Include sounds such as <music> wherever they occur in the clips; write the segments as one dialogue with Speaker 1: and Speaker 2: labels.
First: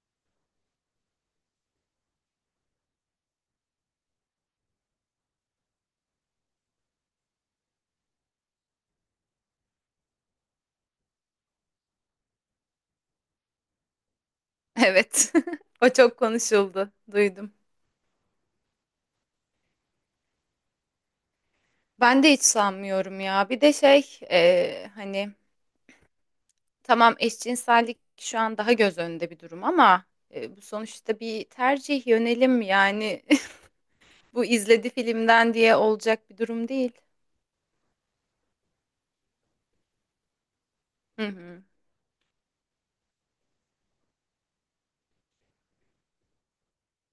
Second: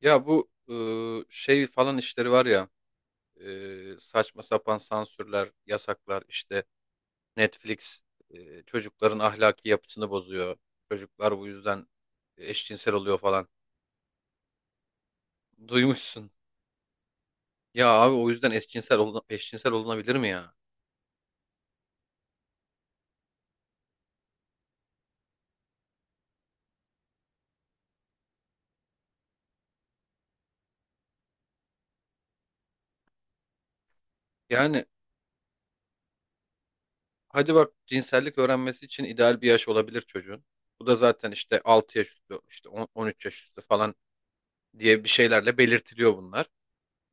Speaker 1: Ya bu şey falan işleri var ya saçma sapan sansürler, yasaklar işte. Netflix çocukların ahlaki yapısını bozuyor. Çocuklar bu yüzden eşcinsel oluyor falan.
Speaker 2: Evet. <laughs> O çok
Speaker 1: Duymuşsun.
Speaker 2: konuşuldu. Duydum.
Speaker 1: Ya abi o yüzden eşcinsel olunabilir mi ya?
Speaker 2: Ben de hiç sanmıyorum ya. Bir de tamam eşcinsellik şu an daha göz önünde bir durum ama bu sonuçta bir tercih yönelim yani <laughs> bu
Speaker 1: Yani
Speaker 2: izledi filmden diye olacak bir durum değil.
Speaker 1: hadi bak cinsellik öğrenmesi için ideal bir yaş olabilir çocuğun. Bu da
Speaker 2: Hı
Speaker 1: zaten işte
Speaker 2: hı.
Speaker 1: 6 yaş üstü, işte 13 yaş üstü falan diye bir şeylerle belirtiliyor bunlar.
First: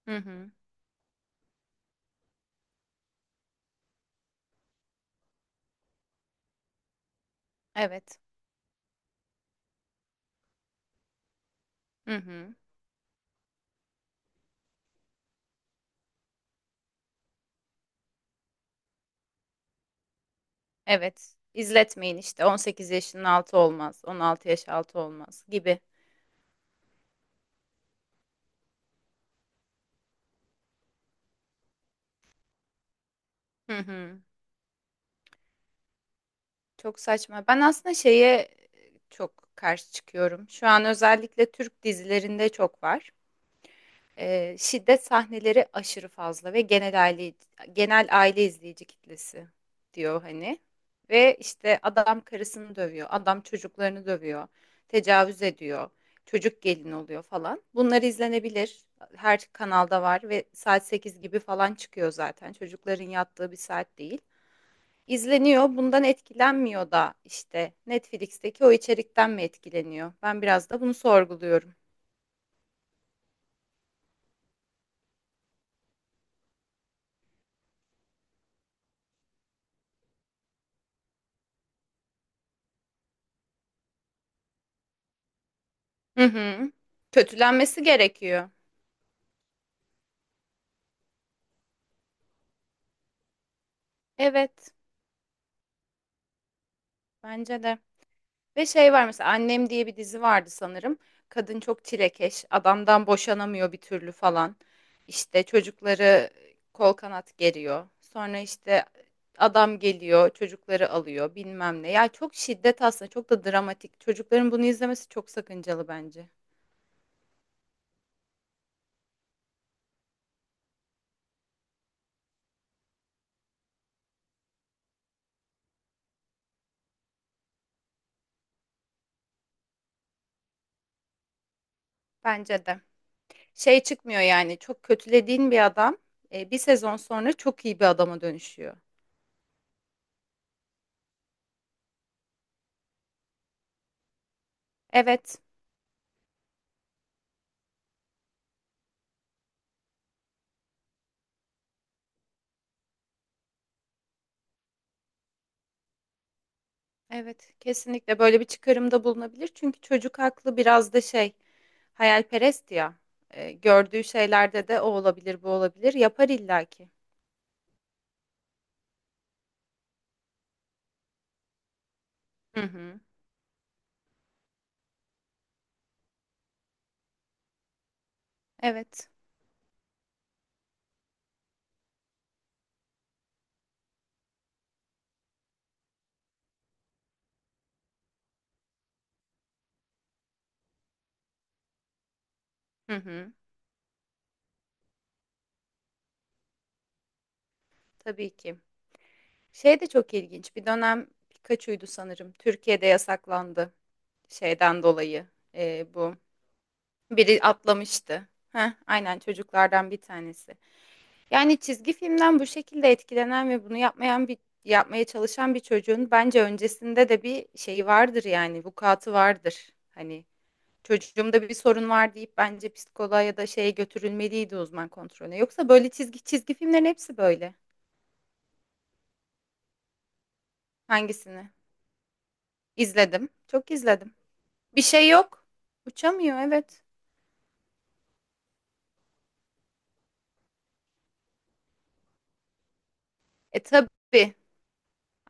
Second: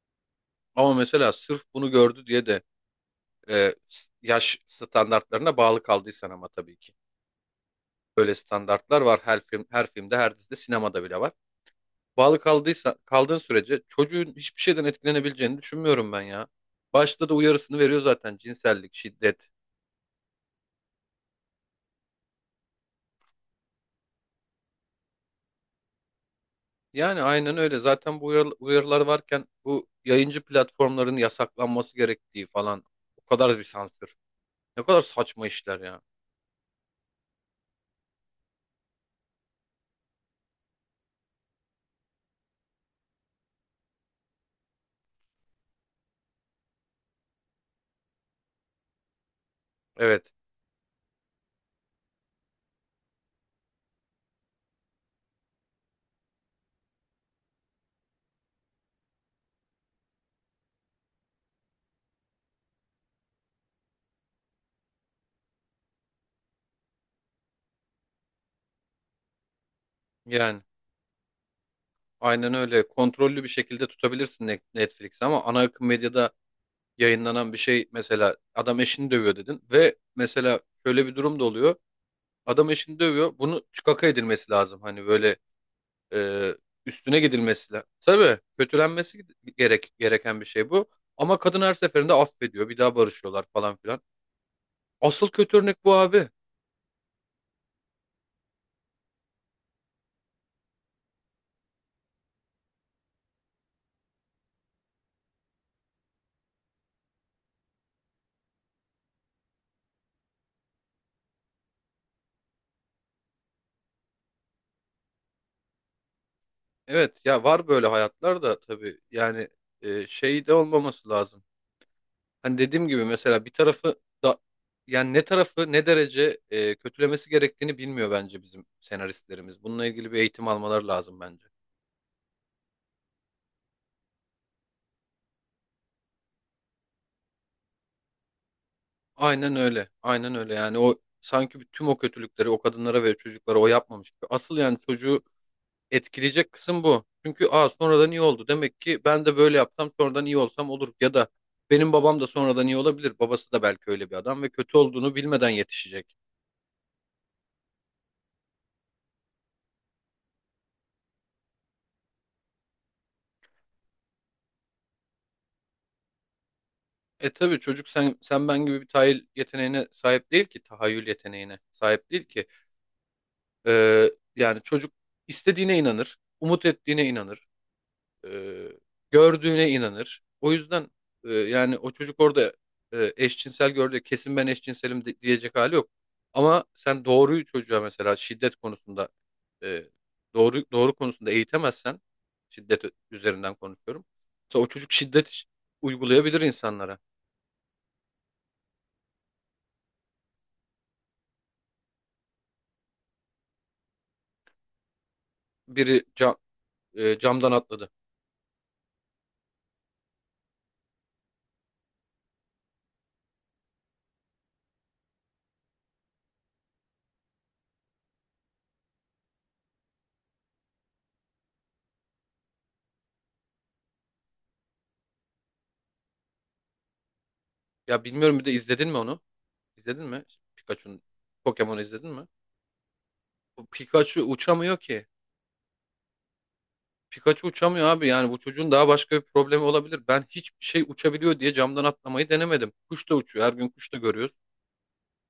Speaker 2: Hı hı.
Speaker 1: Ama mesela sırf bunu gördü diye de e, yaş standartlarına bağlı kaldıysan ama tabii ki.
Speaker 2: Evet.
Speaker 1: Böyle standartlar var her filmde, her dizide, sinemada bile var.
Speaker 2: Hı
Speaker 1: Bağlı
Speaker 2: hı.
Speaker 1: kaldıysa Kaldığın sürece çocuğun hiçbir şeyden etkilenebileceğini düşünmüyorum ben ya. Başta da uyarısını veriyor zaten cinsellik, şiddet.
Speaker 2: Evet. İzletmeyin işte 18 yaşının altı olmaz, 16 yaş altı olmaz gibi.
Speaker 1: Yani aynen öyle. Zaten bu uyarılar varken bu yayıncı platformların yasaklanması gerektiği falan o kadar bir
Speaker 2: Hı
Speaker 1: sansür.
Speaker 2: hı.
Speaker 1: Ne kadar saçma işler ya.
Speaker 2: Çok saçma. Ben aslında çok karşı çıkıyorum. Şu an özellikle Türk dizilerinde çok var. Şiddet sahneleri aşırı fazla ve genel aile izleyici kitlesi diyor
Speaker 1: Evet.
Speaker 2: hani. Ve işte adam karısını dövüyor, adam çocuklarını dövüyor, tecavüz ediyor, çocuk gelin oluyor falan. Bunlar izlenebilir. Her kanalda var ve saat 8 gibi falan çıkıyor zaten. Çocukların yattığı bir saat değil. İzleniyor, bundan etkilenmiyor da işte Netflix'teki o içerikten mi etkileniyor? Ben
Speaker 1: Yani
Speaker 2: biraz da bunu sorguluyorum.
Speaker 1: aynen öyle. Kontrollü bir şekilde tutabilirsin Netflix'i ama ana akım medyada yayınlanan bir şey mesela adam eşini dövüyor dedin ve mesela şöyle bir durum da oluyor. Adam eşini dövüyor. Bunu çıkaka edilmesi lazım. Hani böyle
Speaker 2: Hı
Speaker 1: e,
Speaker 2: hı.
Speaker 1: üstüne gidilmesi
Speaker 2: Kötülenmesi
Speaker 1: lazım. Tabii
Speaker 2: gerekiyor.
Speaker 1: kötülenmesi gereken bir şey bu. Ama kadın her seferinde affediyor. Bir daha barışıyorlar falan filan.
Speaker 2: Evet,
Speaker 1: Asıl kötü örnek bu abi.
Speaker 2: bence de. Ve şey var mesela Annem diye bir dizi vardı sanırım. Kadın çok çilekeş, adamdan boşanamıyor bir türlü falan. İşte çocukları kol kanat geriyor. Sonra işte adam geliyor, çocukları alıyor, bilmem ne. Ya çok şiddet aslında, çok da dramatik. Çocukların bunu izlemesi çok sakıncalı bence.
Speaker 1: Evet ya var böyle hayatlar da tabii yani şey de olmaması lazım. Hani dediğim gibi mesela bir tarafı da yani ne tarafı ne derece kötülemesi gerektiğini bilmiyor bence bizim senaristlerimiz. Bununla ilgili bir eğitim almaları lazım bence.
Speaker 2: Bence de. Şey çıkmıyor yani çok kötülediğin bir adam bir sezon sonra çok iyi bir adama dönüşüyor.
Speaker 1: Aynen öyle. Aynen öyle. Yani o sanki tüm o kötülükleri o kadınlara ve çocuklara o yapmamış gibi. Asıl yani çocuğu
Speaker 2: Evet,
Speaker 1: etkileyecek kısım bu. Çünkü aa sonradan iyi oldu. Demek ki ben de böyle yapsam sonradan iyi olsam olur. Ya da benim babam da sonradan iyi olabilir. Babası da belki öyle bir adam ve kötü olduğunu bilmeden yetişecek.
Speaker 2: evet kesinlikle böyle bir çıkarımda bulunabilir. Çünkü çocuk aklı biraz da şey hayalperest ya. Gördüğü şeylerde de o olabilir bu olabilir yapar illaki.
Speaker 1: E tabii çocuk sen ben gibi bir tahayyül yeteneğine sahip değil ki. Tahayyül yeteneğine sahip değil ki.
Speaker 2: Hı hı.
Speaker 1: Ee, yani çocuk istediğine inanır. Umut ettiğine inanır. ee,
Speaker 2: Evet.
Speaker 1: gördüğüne inanır. O yüzden yani o çocuk orada eşcinsel gördü. Kesin ben eşcinselim diyecek hali yok. Ama sen doğruyu çocuğa mesela şiddet konusunda e, doğru konusunda eğitemezsen şiddet
Speaker 2: Hı hı.
Speaker 1: üzerinden konuşuyorum. Mesela o çocuk şiddet uygulayabilir insanlara
Speaker 2: Tabii ki. Şey de çok ilginç. Bir dönem Pikachu'ydu sanırım. Türkiye'de yasaklandı şeyden dolayı.
Speaker 1: biri
Speaker 2: Bu
Speaker 1: ca-
Speaker 2: biri
Speaker 1: camdan atladı.
Speaker 2: atlamıştı. Heh, aynen çocuklardan bir tanesi. Yani çizgi filmden bu şekilde etkilenen ve bunu yapmayan bir yapmaya çalışan bir çocuğun bence öncesinde de bir şeyi vardır yani vukuatı vardır. Hani çocuğumda bir sorun var deyip bence psikoloğa ya da şeye götürülmeliydi uzman kontrolüne. Yoksa böyle çizgi filmlerin hepsi böyle.
Speaker 1: Ya bilmiyorum bir de izledin mi onu? İzledin mi? Pikachu'nun
Speaker 2: Hangisini?
Speaker 1: Pokemon'u izledin mi?
Speaker 2: İzledim.
Speaker 1: Bu
Speaker 2: Çok izledim.
Speaker 1: Pikachu uçamıyor
Speaker 2: Bir
Speaker 1: ki.
Speaker 2: şey yok. Uçamıyor evet.
Speaker 1: Pikachu uçamıyor abi yani bu çocuğun daha başka bir problemi olabilir. Ben hiçbir şey uçabiliyor diye camdan atlamayı denemedim. Kuş da uçuyor. Her
Speaker 2: E
Speaker 1: gün kuş da
Speaker 2: tabii.
Speaker 1: görüyoruz.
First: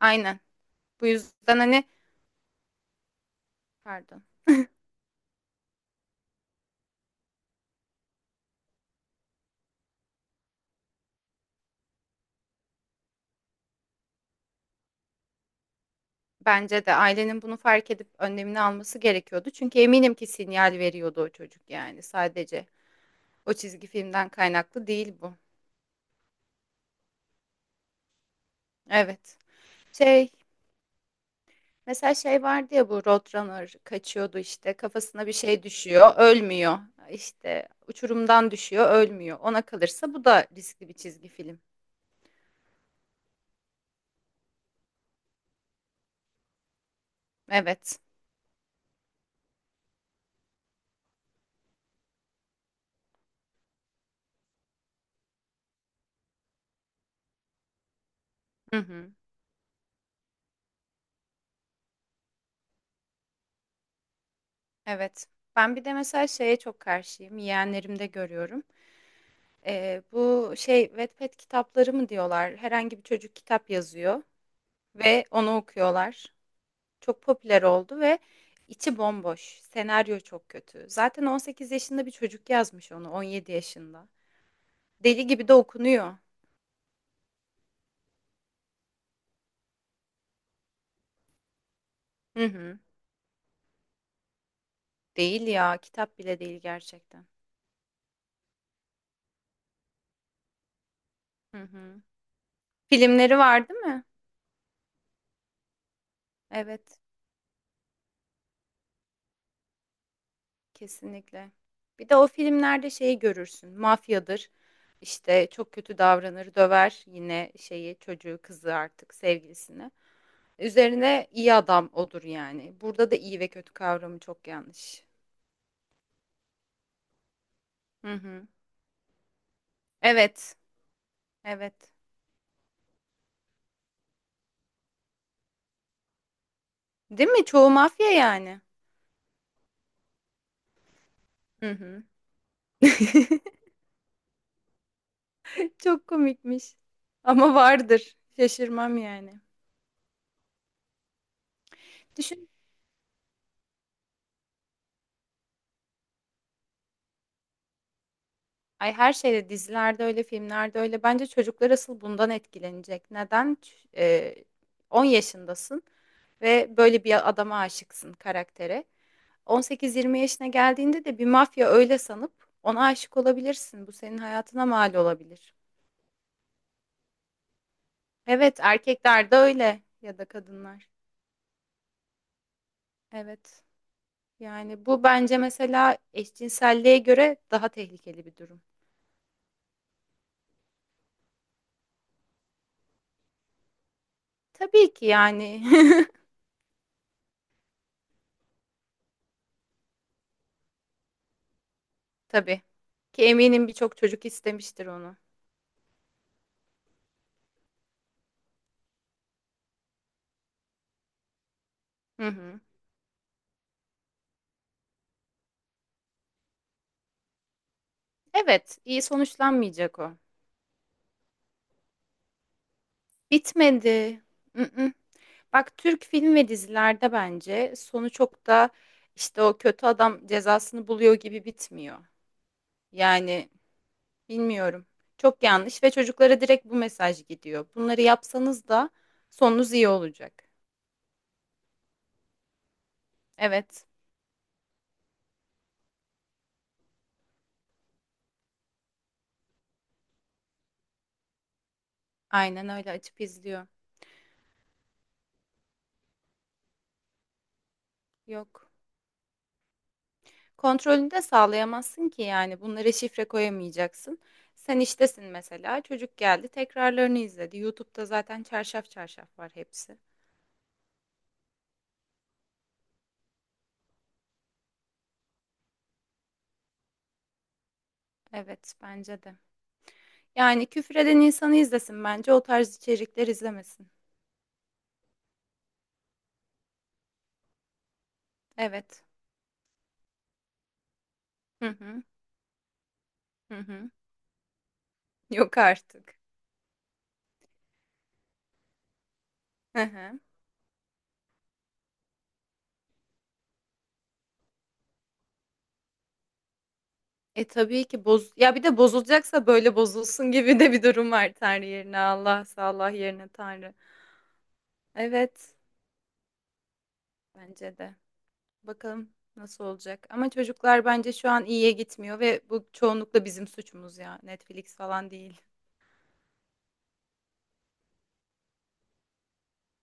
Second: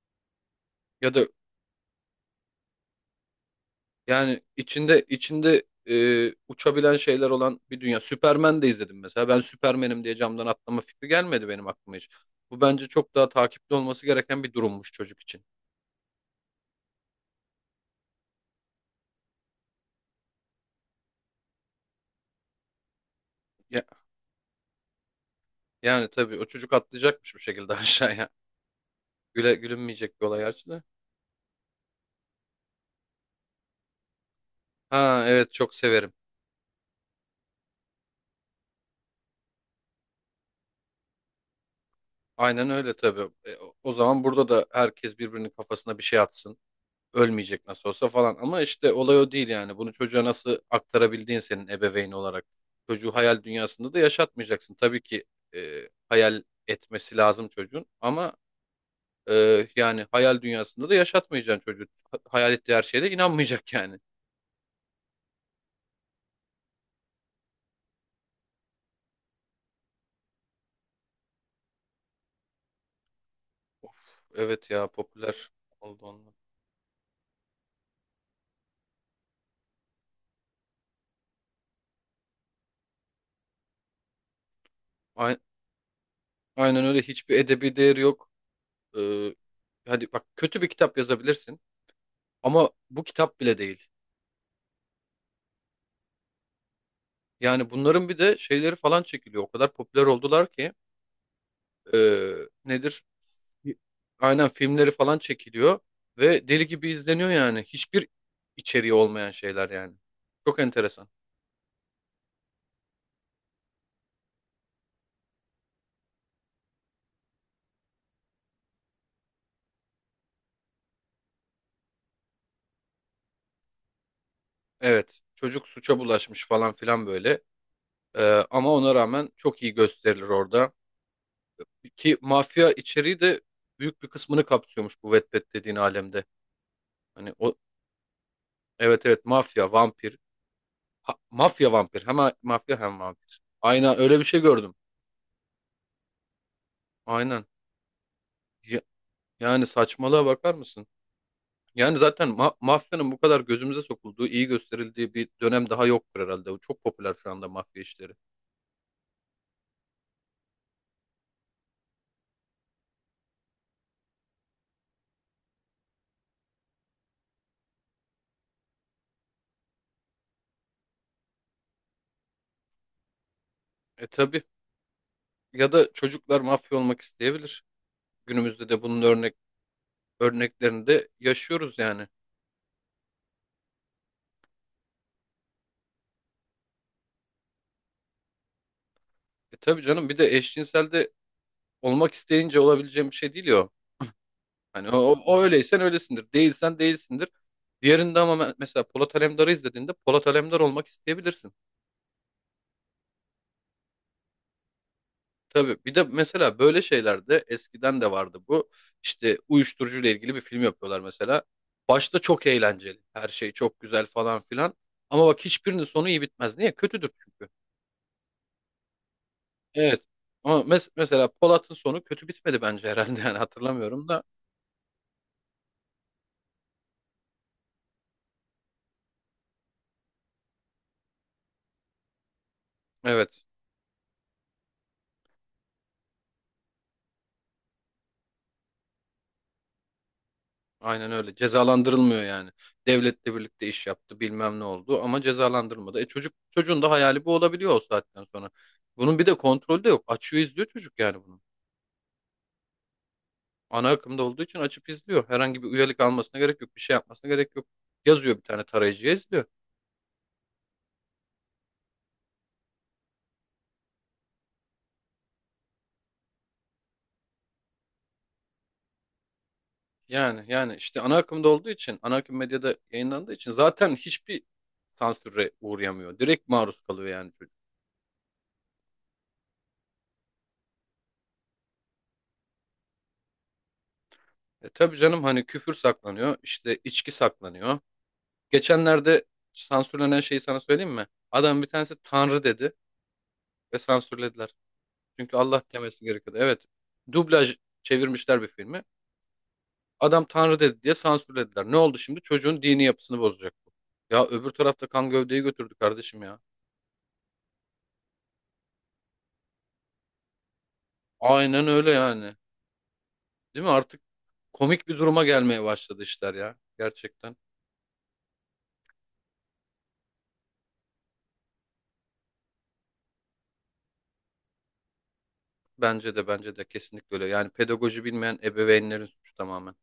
Speaker 2: Aynen. Bu
Speaker 1: Ya da
Speaker 2: yüzden pardon.
Speaker 1: yani içinde uçabilen şeyler olan bir dünya. Superman de izledim mesela. Ben Superman'im diye camdan atlama fikri gelmedi benim aklıma hiç. Bu bence çok daha takipli olması gereken bir durummuş çocuk için.
Speaker 2: Bence de ailenin bunu fark edip önlemini alması gerekiyordu. Çünkü eminim ki sinyal veriyordu o çocuk yani sadece. O
Speaker 1: Ya-
Speaker 2: çizgi filmden kaynaklı değil bu.
Speaker 1: yani tabii o çocuk atlayacakmış bir şekilde <laughs> aşağıya.
Speaker 2: Evet.
Speaker 1: Gülünmeyecek bir
Speaker 2: Şey,
Speaker 1: olay gerçi de.
Speaker 2: mesela şey vardı ya bu Roadrunner kaçıyordu işte
Speaker 1: Ha
Speaker 2: kafasına bir
Speaker 1: evet
Speaker 2: şey
Speaker 1: çok severim.
Speaker 2: düşüyor, ölmüyor. İşte uçurumdan düşüyor, ölmüyor. Ona kalırsa bu da riskli bir çizgi film.
Speaker 1: Aynen öyle tabii. E, o zaman burada da herkes birbirinin kafasına bir şey atsın. Ölmeyecek nasıl
Speaker 2: Evet.
Speaker 1: olsa falan. Ama işte olay o değil yani. Bunu çocuğa nasıl aktarabildiğin senin ebeveyn olarak. Çocuğu hayal dünyasında da yaşatmayacaksın. Tabii ki hayal etmesi lazım çocuğun. Ama
Speaker 2: Hı hı.
Speaker 1: yani hayal dünyasında da yaşatmayacaksın çocuğu. Hayal ettiği her şeye de inanmayacak yani.
Speaker 2: Evet. Ben bir de mesela şeye çok karşıyım. Yeğenlerimde görüyorum. Bu şey Wattpad kitapları mı diyorlar? Herhangi bir çocuk kitap yazıyor
Speaker 1: Evet ya
Speaker 2: ve
Speaker 1: popüler
Speaker 2: onu
Speaker 1: oldu
Speaker 2: okuyorlar.
Speaker 1: onlar.
Speaker 2: Çok popüler oldu ve içi bomboş. Senaryo çok kötü. Zaten 18 yaşında bir çocuk yazmış onu, 17 yaşında. Deli
Speaker 1: Ay-
Speaker 2: gibi de okunuyor.
Speaker 1: Aynen öyle hiçbir edebi değeri yok. Ee, hadi bak kötü bir kitap yazabilirsin
Speaker 2: Hı
Speaker 1: ama
Speaker 2: hı.
Speaker 1: bu kitap bile değil.
Speaker 2: Değil ya, kitap bile değil gerçekten.
Speaker 1: Yani bunların bir de şeyleri falan çekiliyor. O kadar popüler oldular ki
Speaker 2: Hı hı.
Speaker 1: ee, nedir?
Speaker 2: Filmleri var değil mi?
Speaker 1: Aynen filmleri falan çekiliyor ve deli gibi
Speaker 2: Evet.
Speaker 1: izleniyor yani. Hiçbir içeriği olmayan şeyler yani. Çok enteresan.
Speaker 2: Kesinlikle. Bir de o filmlerde şeyi görürsün. Mafyadır. İşte çok kötü davranır, döver yine şeyi çocuğu, kızı artık sevgilisini. Üzerine iyi adam odur yani. Burada da iyi ve kötü kavramı çok yanlış.
Speaker 1: Evet, çocuk suça bulaşmış falan filan böyle.
Speaker 2: Hı
Speaker 1: Ee,
Speaker 2: hı.
Speaker 1: ama ona rağmen çok iyi gösterilir
Speaker 2: Evet.
Speaker 1: orada.
Speaker 2: Evet.
Speaker 1: Ki mafya içeriği de büyük bir kısmını kapsıyormuş bu Wattpad dediğin alemde.
Speaker 2: Değil
Speaker 1: Hani
Speaker 2: mi?
Speaker 1: o,
Speaker 2: Çoğu mafya yani.
Speaker 1: evet evet, mafya, vampir,
Speaker 2: Hı
Speaker 1: mafya
Speaker 2: hı.
Speaker 1: vampir. Hem mafya hem
Speaker 2: <laughs>
Speaker 1: vampir. Aynen öyle bir şey gördüm.
Speaker 2: Çok komikmiş.
Speaker 1: Aynen.
Speaker 2: Ama vardır.
Speaker 1: Ya-
Speaker 2: Şaşırmam yani.
Speaker 1: yani saçmalığa bakar mısın? Yani zaten
Speaker 2: Düşün.
Speaker 1: mafyanın bu kadar gözümüze sokulduğu, iyi gösterildiği bir dönem daha yoktur herhalde. O çok popüler şu anda mafya işleri.
Speaker 2: Ay her şeyde dizilerde öyle, filmlerde öyle. Bence çocuklar asıl bundan etkilenecek. Neden? 10 yaşındasın ve böyle bir adama aşıksın karaktere. 18-20 yaşına geldiğinde de bir mafya öyle sanıp ona aşık olabilirsin. Bu
Speaker 1: E
Speaker 2: senin
Speaker 1: tabii.
Speaker 2: hayatına mal olabilir.
Speaker 1: Ya da çocuklar mafya olmak isteyebilir.
Speaker 2: Evet,
Speaker 1: Günümüzde de bunun
Speaker 2: erkekler de öyle ya da
Speaker 1: örneklerini
Speaker 2: kadınlar.
Speaker 1: de yaşıyoruz yani.
Speaker 2: Evet. Yani bu bence mesela eşcinselliğe göre daha tehlikeli bir durum.
Speaker 1: E tabii canım bir de eşcinselde olmak isteyince olabileceğim bir şey değil ya. O. Hani
Speaker 2: Tabii
Speaker 1: o,
Speaker 2: ki
Speaker 1: o
Speaker 2: yani.
Speaker 1: öyleysen öylesindir. Değilsen değilsindir. Diğerinde ama mesela Polat Alemdar'ı izlediğinde Polat Alemdar olmak isteyebilirsin.
Speaker 2: <laughs> Tabii ki eminim birçok çocuk istemiştir onu.
Speaker 1: Tabii bir de mesela böyle şeylerde eskiden de vardı bu. İşte uyuşturucuyla ilgili bir film yapıyorlar mesela. Başta
Speaker 2: Hı
Speaker 1: çok
Speaker 2: hı.
Speaker 1: eğlenceli. Her şey çok güzel falan filan. Ama bak hiçbirinin sonu iyi bitmez. Niye? Kötüdür çünkü.
Speaker 2: Evet, iyi sonuçlanmayacak
Speaker 1: Evet.
Speaker 2: o.
Speaker 1: Ama mesela Polat'ın sonu kötü bitmedi bence herhalde. <laughs> Yani hatırlamıyorum
Speaker 2: Bitmedi.
Speaker 1: da.
Speaker 2: Mm-mm. Bak Türk film ve dizilerde bence sonu çok da işte o kötü adam cezasını buluyor gibi bitmiyor.
Speaker 1: Evet.
Speaker 2: Yani bilmiyorum. Çok yanlış ve çocuklara direkt bu mesaj gidiyor. Bunları yapsanız da sonunuz iyi olacak.
Speaker 1: Aynen öyle. Cezalandırılmıyor yani. Devletle birlikte
Speaker 2: Evet,
Speaker 1: iş yaptı, bilmem ne oldu ama cezalandırılmadı. E çocuğun da hayali bu olabiliyor o saatten sonra. Bunun bir de kontrolü de yok. Açıyor izliyor çocuk yani bunu.
Speaker 2: aynen öyle açıp izliyor.
Speaker 1: Ana akımda olduğu için açıp izliyor. Herhangi bir üyelik almasına gerek yok, bir şey yapmasına gerek yok. Yazıyor bir tane
Speaker 2: Yok.
Speaker 1: tarayıcıya izliyor.
Speaker 2: Kontrolünü de sağlayamazsın ki yani bunlara şifre koyamayacaksın. Sen iştesin mesela çocuk geldi tekrarlarını izledi. YouTube'da zaten çarşaf çarşaf var hepsi.
Speaker 1: Yani işte ana akımda olduğu için, ana akım medyada yayınlandığı için zaten hiçbir sansüre uğrayamıyor. Direkt maruz kalıyor yani çocuk.
Speaker 2: Evet bence de. Yani küfreden insanı izlesin bence o tarz içerikler izlemesin.
Speaker 1: E tabii canım hani küfür saklanıyor, işte içki saklanıyor.
Speaker 2: Evet.
Speaker 1: Geçenlerde sansürlenen şeyi sana söyleyeyim mi? Adam
Speaker 2: Hı
Speaker 1: bir tanesi
Speaker 2: hı
Speaker 1: Tanrı dedi
Speaker 2: hı
Speaker 1: ve
Speaker 2: hı.
Speaker 1: sansürlediler. Çünkü
Speaker 2: Yok
Speaker 1: Allah demesi
Speaker 2: artık.
Speaker 1: gerekiyordu. Evet. Dublaj çevirmişler bir filmi.
Speaker 2: Hı hı.
Speaker 1: Adam Tanrı dedi diye sansürlediler. Ne oldu şimdi? Çocuğun dini yapısını bozacak bu. Ya öbür tarafta kan gövdeyi götürdü kardeşim ya.
Speaker 2: E tabii ki boz ya bir de bozulacaksa böyle bozulsun gibi de bir durum var Tanrı
Speaker 1: Aynen öyle
Speaker 2: yerine
Speaker 1: yani.
Speaker 2: Allah, Allah yerine
Speaker 1: Değil mi?
Speaker 2: Tanrı.
Speaker 1: Artık komik bir duruma
Speaker 2: Evet
Speaker 1: gelmeye başladı işler ya. Gerçekten.
Speaker 2: bence de. Bakalım nasıl olacak. Ama çocuklar bence şu an iyiye gitmiyor ve bu çoğunlukla bizim suçumuz ya. Netflix falan değil.
Speaker 1: Bence de kesinlikle öyle. Yani pedagoji bilmeyen ebeveynlerin suçu tamamen.